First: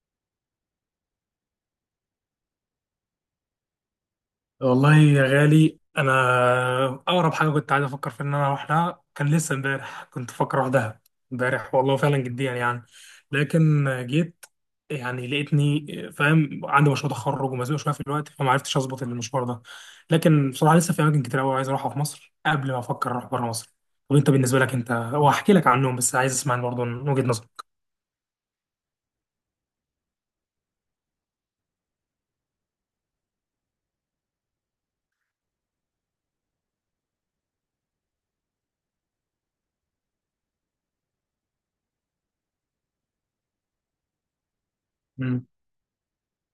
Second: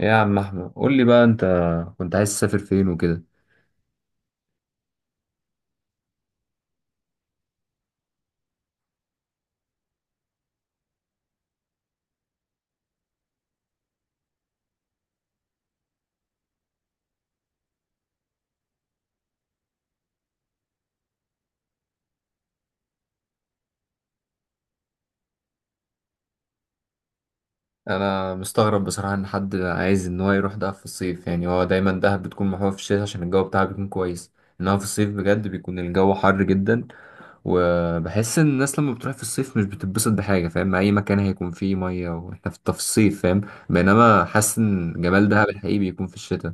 إيه يا عم احمد، قول لي بقى، انت كنت عايز تسافر فين وكده؟ والله يا غالي انا اقرب حاجه كنت عايز افكر في ان انا اروح لها كان لسه امبارح كنت بفكر اروح دهب امبارح، والله فعلا جديا يعني. لكن جيت يعني لقيتني فاهم عندي مشروع تخرج ومزنوق شويه في الوقت فما عرفتش اظبط المشوار ده. لكن بصراحه لسه في اماكن كتير قوي عايز اروحها في مصر قبل ما افكر اروح بره مصر. طب انت بالنسبه لك، انت وهحكي لك عنهم بس عايز اسمع برضه من وجهه نظرك. انا مستغرب بصراحه ان حد عايز ان هو يروح دهب في الصيف، يعني هو دايما دهب بتكون محبوبه في الشتاء عشان الجو بتاعها بيكون كويس. انما في الصيف بجد بيكون الجو حر جدا، وبحس ان الناس لما بتروح في الصيف مش بتتبسط بحاجه، فاهم؟ مع اي مكان هيكون فيه ميه واحنا في الصيف، فاهم؟ بينما حاسس ان جمال دهب الحقيقي بيكون في الشتاء.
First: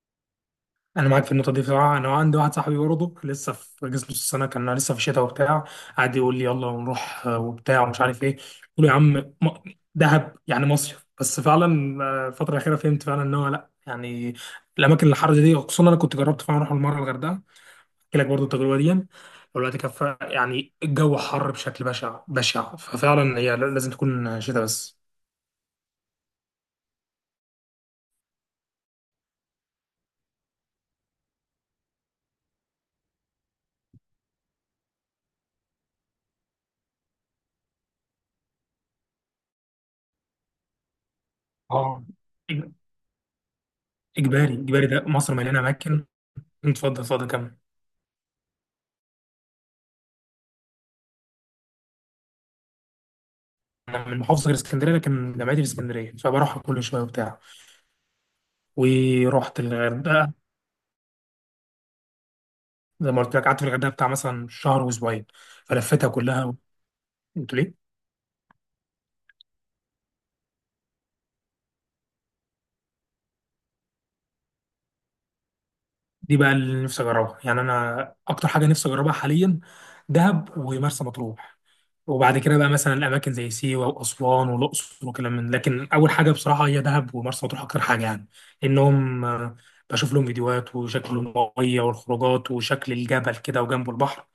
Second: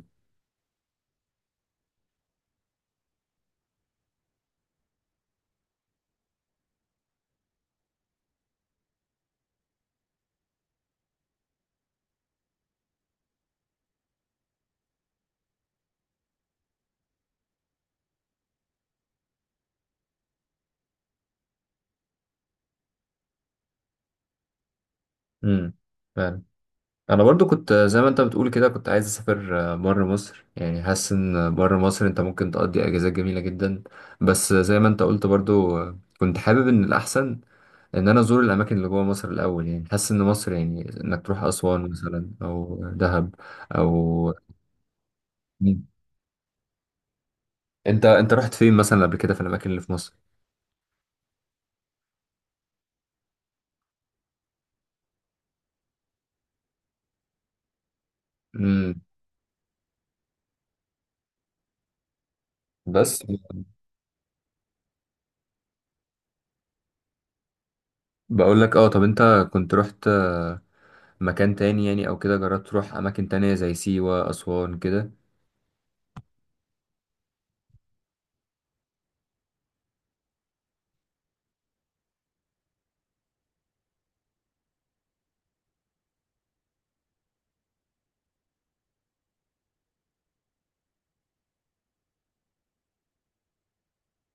انا معاك في النقطه دي بصراحه. انا عندي واحد صاحبي برضه لسه في جسم نص السنه كان لسه في الشتاء وبتاع، قعد يقول لي يلا نروح وبتاع ومش عارف ايه. قلت له يا عم م- دهب يعني مصيف، بس فعلا الفتره الاخيره فهمت فعلا ان هو لا يعني الاماكن الحر دي، خصوصا انا كنت جربت فعلا اروح المره الغردقه، احكي لك برضه التجربه دي. والوقت كفى يعني الجو حر بشكل بشع بشع، ففعلا هي لازم تكون شتاء بس. امم انا برضو كنت زي ما انت بتقول كده، كنت عايز اسافر بره مصر، يعني حاسس ان بره مصر انت ممكن تقضي اجازات جميله جدا. بس زي ما انت قلت برضو، كنت حابب ان الاحسن ان انا ازور الاماكن اللي جوه مصر الاول، يعني حاسس ان مصر، يعني انك تروح اسوان اه. مثلا إج- او دهب او اجباري اجباري، ده مصر مليانه مم. اماكن. اتفضل اتفضل كمل. انت رحت فين مثلا قبل كده في الاماكن اللي في مصر؟ انا من محافظه غير اسكندريه لكن جامعتي في اسكندريه فبروحها كل شويه وبتاع. امم ورحت الغردقه، زي بس ما قلت لك قعدت في الغردقه بتاع مثلا شهر واسبوعين فلفتها كلها. قلت ليه بقول لك، اه. طب انت كنت رحت مكان تاني يعني، او كده جربت تروح اماكن تانية زي سيوه، اسوان كده؟ دي بقى اللي نفسي اجربها. يعني انا اكتر حاجه نفسي اجربها حاليا دهب ومرسى مطروح، وبعد كده بقى مثلا الاماكن زي سيوه واسوان والاقصر وكلام من. لكن اول حاجه بصراحه هي دهب ومرسى مطروح اكتر حاجه يعني. انهم بشوف لهم فيديوهات وشكل الميه والخروجات وشكل الجبل كده وجنبه البحر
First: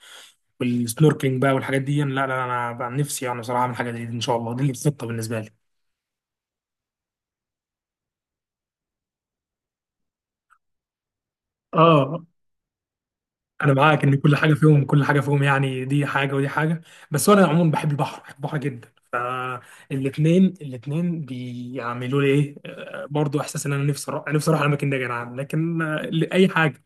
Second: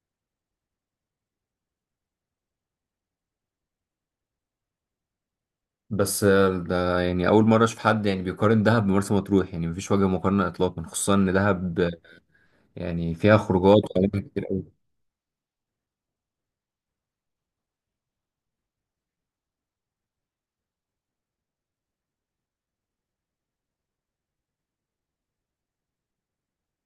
والسنوركلينج بقى والحاجات دي، لا لا لا، انا بقى نفسي يعني بصراحه اعمل حاجه زي دي ان شاء الله، دي الخطه بالنسبه لي. بس ده يعني اول مره اشوف حد يعني بيقارن دهب بمرسى مطروح، يعني مفيش وجه مقارنه اطلاقا، خصوصا ان دهب اه يعني فيها انا خروجات معاك ان واماكن كل كتير حاجه قوي. فيهم، كل حاجه فيهم، يعني دي حاجه ودي حاجه. بس انا عموما بحب البحر، بحب البحر جدا، فالاثنين بيعملوا لي ايه برضو احساس ان انا نفسي اروح، نفسي اروح الاماكن دي يا جدعان. لكن اي حاجه.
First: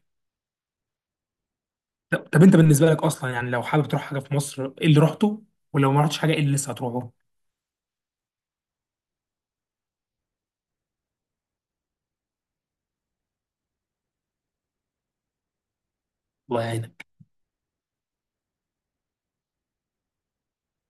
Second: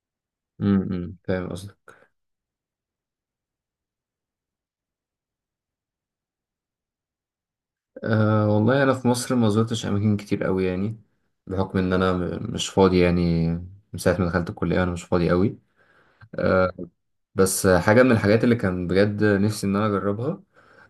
فاهم قصدك. طب طب انت بالنسبه لك اصلا، يعني لو حابب تروح حاجه في مصر ايه اللي رحته؟ ولو ما رحتش حاجه ايه اللي لسه هتروحه؟ أه والله انا في مصر ما زرتش اماكن كتير قوي يعني، بحكم ان انا مش فاضي يعني. من ساعه ما دخلت الكليه انا مش فاضي قوي. الله أه. يعينك. بس حاجه من الحاجات اللي كان بجد نفسي ان انا اجربها،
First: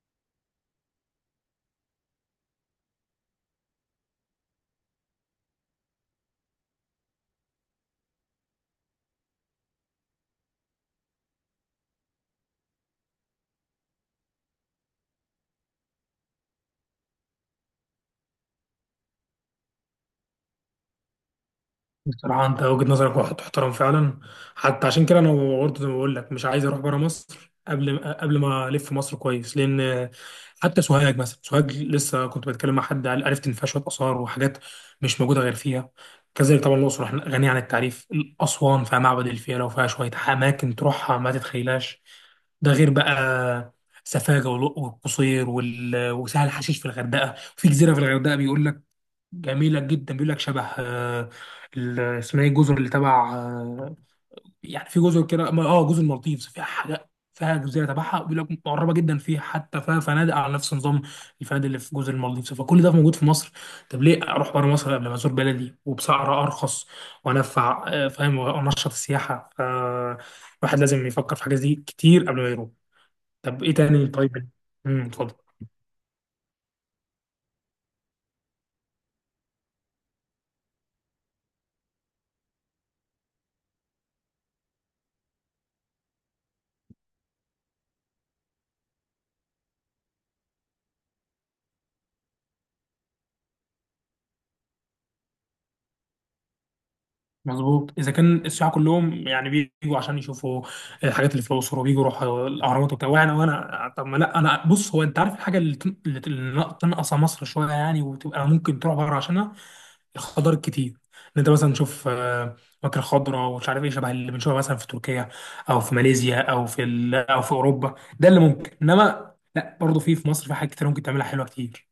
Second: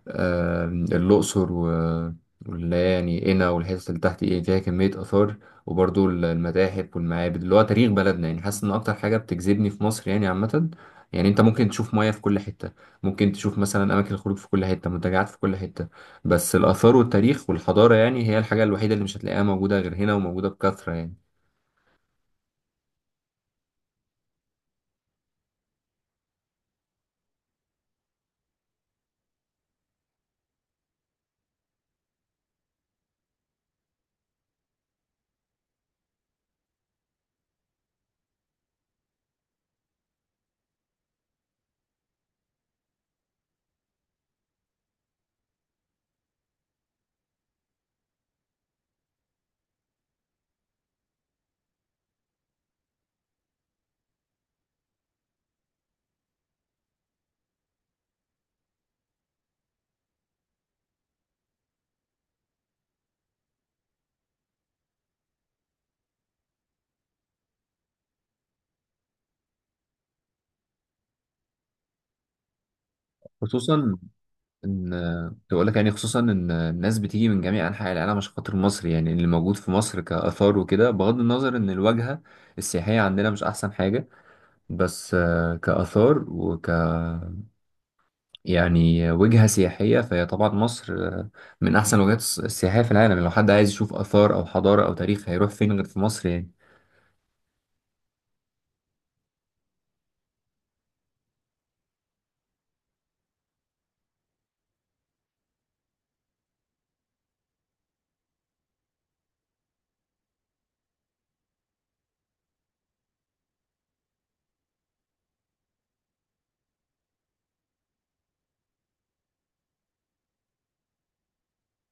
آه، الأقصر واللي هي يعني قنا والحتت اللي تحت، إيه فيها كمية آثار، وبرضو المتاحف والمعابد، اللي هو تاريخ بلدنا. يعني حاسس إن أكتر حاجة بتجذبني في مصر يعني عامة، يعني أنت ممكن تشوف مياه في كل حتة، ممكن تشوف مثلا أماكن الخروج في كل حتة، منتجعات في كل حتة. بس الآثار والتاريخ والحضارة يعني هي الحاجة الوحيدة اللي مش هتلاقيها موجودة غير هنا، وموجودة بكثرة يعني. بصراحة أنت وجهة نظرك واحد تحترم فعلا، حتى عشان كده أنا برضه زي ما بقول لك مش عايز أروح بره مصر قبل ما ألف مصر كويس. لأن حتى سوهاج، مثلا سوهاج لسه كنت بتكلم مع حد قال عرفت إن فيها شوية آثار وحاجات مش موجودة غير فيها. كذلك طبعا الأقصر إحنا غنية عن التعريف. أسوان فيها معبد الفيلة وفيها شوية أماكن تروحها ما تتخيلهاش. ده غير بقى سفاجة والقصير وسهل حشيش. في الغردقة في جزيرة، في الغردقة بيقول لك جميلة جدا، بيقول لك شبه اسمها ايه الجزر اللي تبع يعني في جزر كده اه جزر المالديفز، فيها حاجة، فيها جزيرة تبعها بيقول لك مقربة جدا فيها، حتى فيها فنادق على نفس نظام الفنادق اللي في جزر المالديفز. فكل ده موجود في مصر، طب ليه اروح بره مصر قبل ما ازور بلدي وبسعر ارخص وانفع فاهم، وانشط السياحة. فالواحد لازم يفكر في حاجات دي كتير قبل ما يروح. طب ايه خصوصا تاني طيب. ان، اتفضل. تقول لك يعني، خصوصا ان الناس بتيجي من جميع انحاء العالم عشان خاطر مصر، يعني اللي موجود في مصر كاثار وكده، بغض النظر ان الواجهه السياحيه عندنا مش احسن حاجه. بس كاثار يعني وجهه سياحيه، فهي طبعا مصر من احسن الوجهات السياحيه في العالم. يعني لو حد عايز يشوف اثار او حضاره او تاريخ هيروح فين غير في مصر يعني؟ مظبوط، اذا كان السياح كلهم يعني بيجوا عشان يشوفوا الحاجات اللي في الاقصر وبيجوا يروحوا الاهرامات وبتاع، وانا طب ما لا انا بص، هو انت عارف الحاجه اللي تنقص مصر شويه يعني، وتبقى ممكن تروح بره عشانها؟ الخضار الكتير، ان انت مثلا تشوف مكر خضراء ومش عارف ايه شبه اللي بنشوفها مثلا في تركيا او في ماليزيا او في او في اوروبا. ده اللي ممكن، انما لا برضه في مصر في حاجات كتير ممكن تعملها حلوه كتير.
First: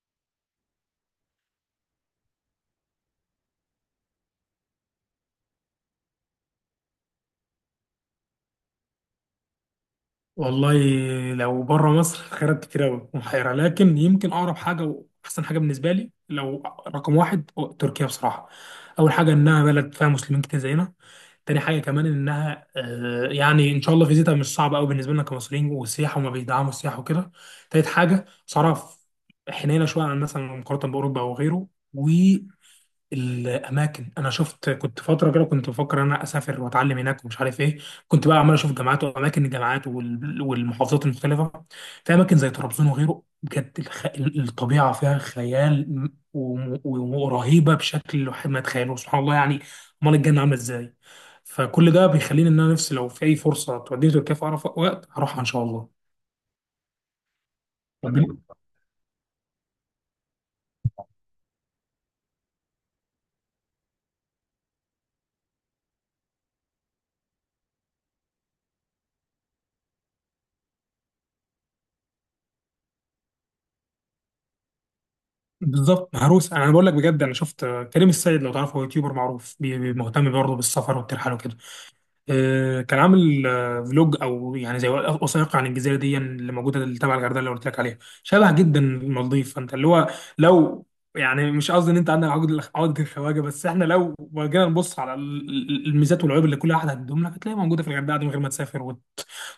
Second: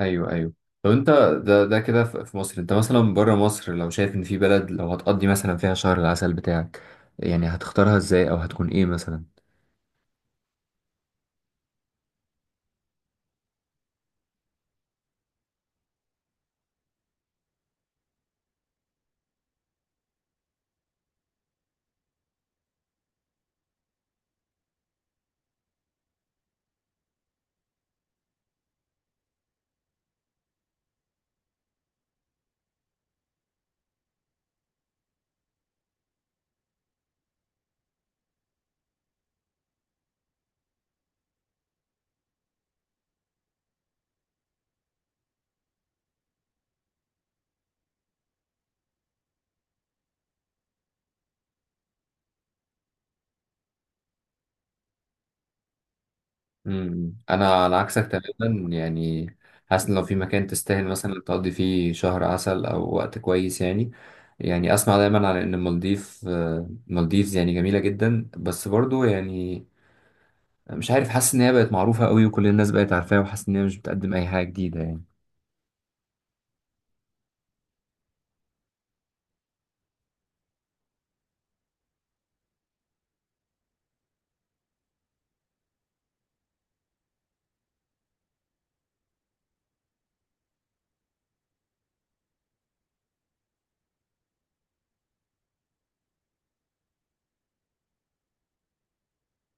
ايوه، ايوه. طب انت، ده كده في مصر، انت مثلا بره مصر لو شايف ان في بلد لو هتقضي مثلا فيها شهر العسل بتاعك، يعني هتختارها ازاي، او هتكون ايه مثلا؟ والله لو بره مصر خيارات كتير قوي محيرة، لكن يمكن أقرب حاجة وأحسن حاجة بالنسبة لي لو رقم واحد هو تركيا بصراحة. أول حاجة إنها بلد فيها مسلمين كتير زينا. تاني حاجة كمان إنها يعني إن شاء الله فيزيتها مش صعبة قوي بالنسبة لنا كمصريين، والسياحة وما بيدعموا السياحة وكده. تالت حاجة صرف حنينة شوية عن مثلا مقارنة بأوروبا أو غيره. الاماكن، انا شفت كنت فتره كده كنت بفكر ان انا اسافر واتعلم هناك ومش عارف ايه. كنت بقى عمال اشوف جامعات واماكن الجامعات والمحافظات المختلفه. في اماكن زي طرابزون وغيره بجد، الطبيعه فيها خيال ورهيبه بشكل الواحد ما يتخيلوش سبحان الله يعني، امال الجنه عامله ازاي. فكل ده بيخليني ان انا نفسي لو في اي فرصه توديني تركيا في اقرب وقت هروحها ان شاء الله. انا على عكسك طب بن- تماما يعني. حاسس ان لو في مكان تستاهل مثلا تقضي فيه شهر عسل او وقت كويس يعني، يعني اسمع دايما على ان المالديفز يعني جميلة جدا، بس برضو يعني مش عارف، حاسس ان هي بقت معروفة قوي وكل الناس بقت عارفاها، وحاسس ان هي مش بتقدم اي حاجة جديدة يعني. بالظبط مهروس. انا بقول لك بجد، انا شفت كريم السيد لو تعرفه، هو يوتيوبر معروف مهتم برضه بالسفر والترحال وكده، كان عامل فلوج او يعني زي وثائقي عن الجزيره دي اللي موجوده اللي تبع الغردقه اللي قلت لك عليها، شبه جدا المالديف. فانت اللي هو لو يعني مش قصدي ان انت عندك عقد الخواجه، بس احنا لو جينا نبص على الميزات والعيوب اللي كل واحد هتديهم لك هتلاقيها موجوده في الغردقه دي من غير ما تسافر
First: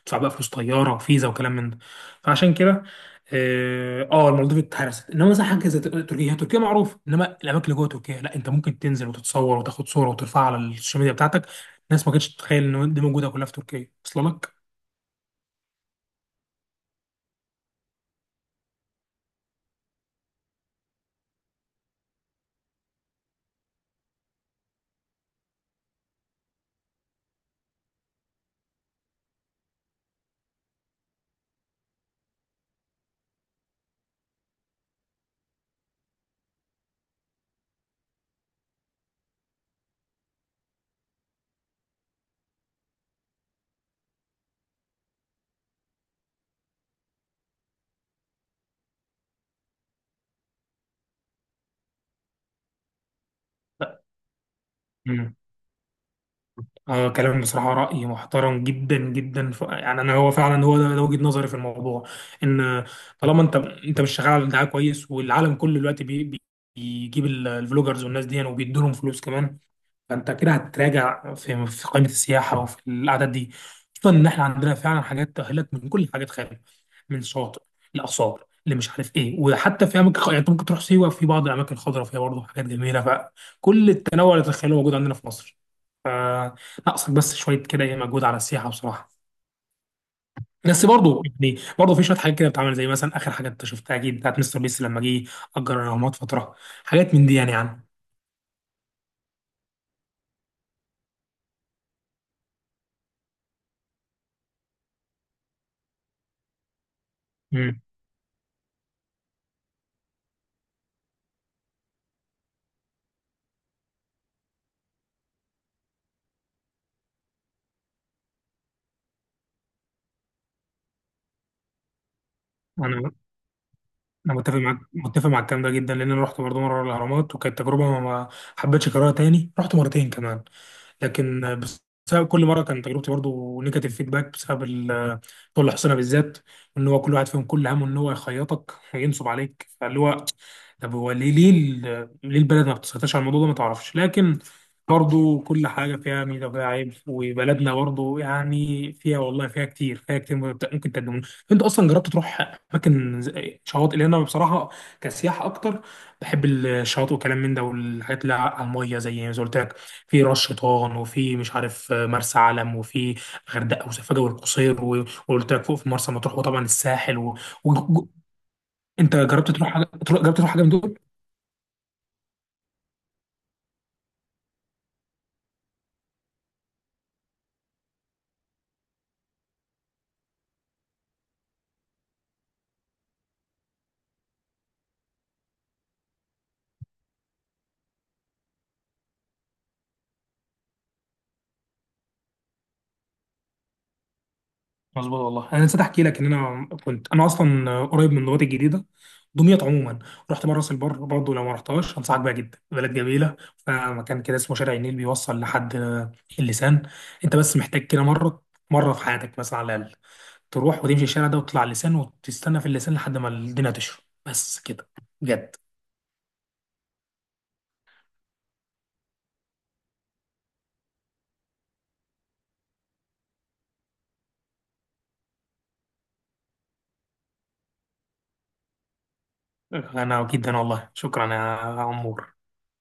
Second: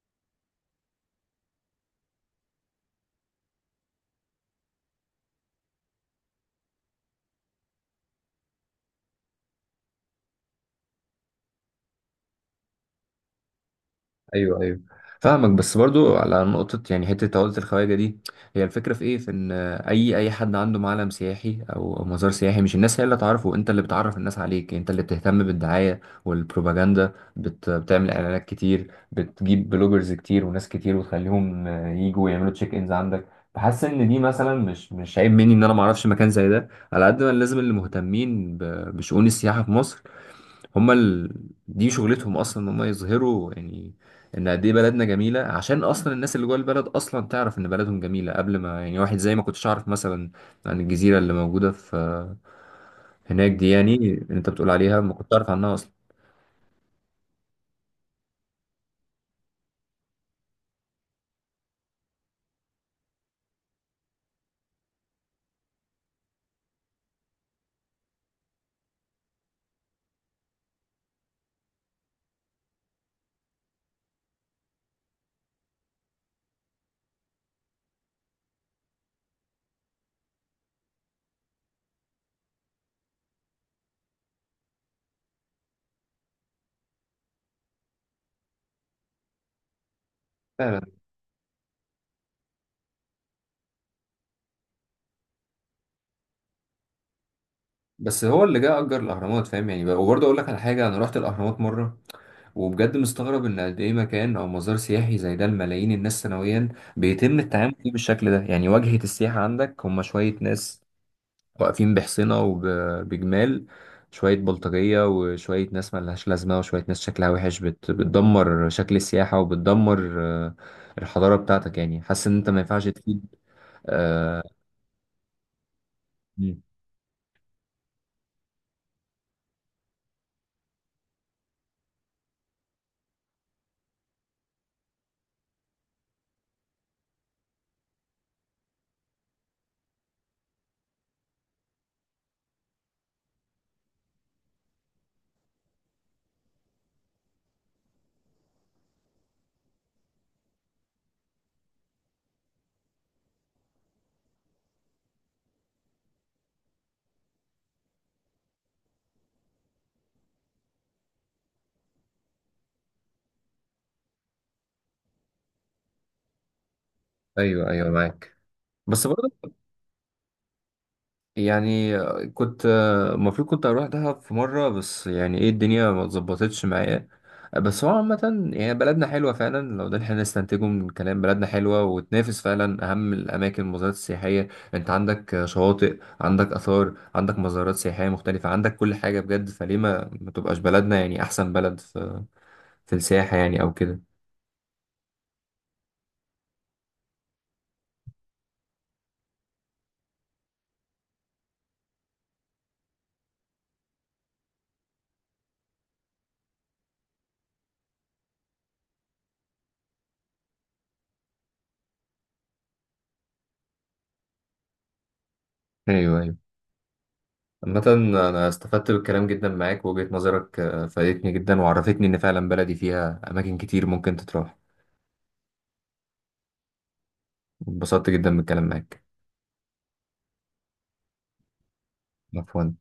تدفع بقى فلوس طياره فيزا وكلام من ده. فعشان كده اه المالديف اتهرست، انما مثلا حاجه زي تركيا، هي تركيا معروف، انما الاماكن اللي جوه تركيا لا، انت ممكن تنزل وتتصور وتاخد صوره وترفعها على السوشيال ميديا بتاعتك الناس ما كانتش تتخيل ان دي موجوده كلها في تركيا اصلا لك. ايوه، ايوه، فاهمك. بس برضو على نقطة، يعني حتة عقدة الخواجة دي، هي الفكرة في ايه؟ في ان اي حد عنده معلم سياحي او مزار سياحي، مش الناس هي اللي تعرفه، انت اللي بتعرف الناس عليك، انت اللي بتهتم بالدعاية والبروباجندا، بتعمل اعلانات كتير، بتجيب بلوجرز كتير وناس كتير وتخليهم يجوا يعملوا تشيك انز عندك. بحس ان دي مثلا مش عيب مني ان انا ما اعرفش مكان زي ده، على قد ما لازم اللي مهتمين بشؤون السياحة في مصر، هما دي شغلتهم اصلا، ان هما يظهروا يعني ان قد ايه بلدنا جميله، عشان اصلا الناس اللي جوه البلد اصلا تعرف ان بلدهم جميله، قبل ما يعني واحد زي ما كنتش اعرف مثلا عن الجزيره اللي موجوده في هناك دي، يعني لا. اللي انت بتقول عليها ما كنتش مم. اعرف عنها اصلا. اه كلام بصراحه راي محترم جدا جدا يعني انا هو فعلا هو ده وجهه نظري في الموضوع. ان طالما انت مش شغال على دعايه كويس، والعالم كله دلوقتي بيجيب الفلوجرز والناس دي وبيدوا لهم فلوس كمان، فانت كده هتراجع في قائمه السياحه وفي الاعداد دي. خصوصا ان احنا عندنا فعلا حاجات تاهلت من كل حاجات خارج، من شاطئ لاثار اللي مش عارف ايه، وحتى في اماكن يعني انت ممكن تروح سيوه في بعض الاماكن الخضراء فيها برضه حاجات جميله. فكل التنوع اللي تتخيله موجود عندنا في مصر، فناقصك بس شويه كده ايه مجهود على السياحه بصراحه. فعلا. بس برضه يعني برضه في شويه حاجات كده بتتعمل، زي مثلا اخر حاجه انت شفتها اكيد بتاعت مستر بيس لما جه اجر الاهرامات فتره. حاجات من دي يعني يعني. بس هو اللي جه اجر الاهرامات، فاهم يعني. وبرضه اقول لك على حاجه، انا رحت الاهرامات مره، وبجد مستغرب ان قد ايه مكان او مزار سياحي زي ده لملايين الناس سنويا بيتم التعامل فيه بالشكل ده. يعني واجهة السياحة عندك هم شوية ناس واقفين بحصينة وبجمال، شوية بلطجية وشوية ناس ملهاش لازمة وشوية ناس شكلها وحش، بتدمر شكل السياحة وبتدمر الحضارة بتاعتك. يعني حاسس إن أنت ما ينفعش مم. تفيد. انا آه. متفق معاك، متفق مع الكلام ده جدا، لان انا رحت برضه مم. مره الاهرامات وكانت تجربه ما حبيتش اكررها تاني. رحت مرتين كمان لكن بسبب كل مره كان تجربتي برضو نيجاتيف فيدباك بسبب طول حسنا بالذات، ان هو كل واحد فيهم كل همه ان هو يخيطك وينصب عليك. فاللي هو طب هو ليه، ليه البلد ما بتسيطرش على الموضوع ده ما تعرفش. لكن برضو كل حاجه فيها ميزه وفيها عيب، وبلدنا برضو يعني فيها، والله فيها كتير، فيها كتير ممكن تقدم. انت اصلا جربت تروح اماكن شواطئ؟ لان انا بصراحه كسياحه اكتر بحب الشواطئ وكلام من ده والحاجات اللي على الميه زي ما قلت لك، في راس شيطان وفي مش عارف مرسى علم وفي غردقه وسفاجه والقصير وقلت لك فوق في مرسى مطروح، وطبعا الساحل أيوه، و... أيوه، و- معاك. بس انت برضه جربت تروح حاجه جربت تروح حاجه من دول؟ يعني، كنت المفروض كنت اروح دهب في مره، بس يعني ايه، الدنيا ما اتظبطتش معايا. بس هو عامه يعني بلدنا حلوه فعلا، لو ده اللي احنا نستنتجه من الكلام. بلدنا حلوه وتنافس فعلا اهم الاماكن، المزارات السياحيه. انت عندك شواطئ، عندك اثار، عندك مزارات سياحيه مختلفه، عندك كل حاجه بجد. فليه ما تبقاش بلدنا يعني احسن بلد في السياحه، يعني او كده؟ مظبوط والله، انا نسيت احكي لك ان انا كنت انا اصلا قريب من دمياط الجديده، دمياط عموما. رحت مره راس البر برضه، لو ما رحتهاش انصحك بيها جدا، بلد جميله. فمكان كده اسمه شارع النيل بيوصل لحد اللسان. انت بس محتاج كده مره مره في حياتك مثلا على الاقل، تروح وتمشي الشارع ده وتطلع اللسان وتستنى في اللسان لحد ما الدنيا تشرب، بس كده، بجد. ايوه، ايوه. عامة أنا استفدت بالكلام جدا معاك، ووجهة نظرك فادتني جدا، وعرفتني إن فعلا بلدي فيها أماكن كتير ممكن تتراح. اتبسطت جدا بالكلام معاك. انا جدا، والله شكرا يا عمور. عفوا.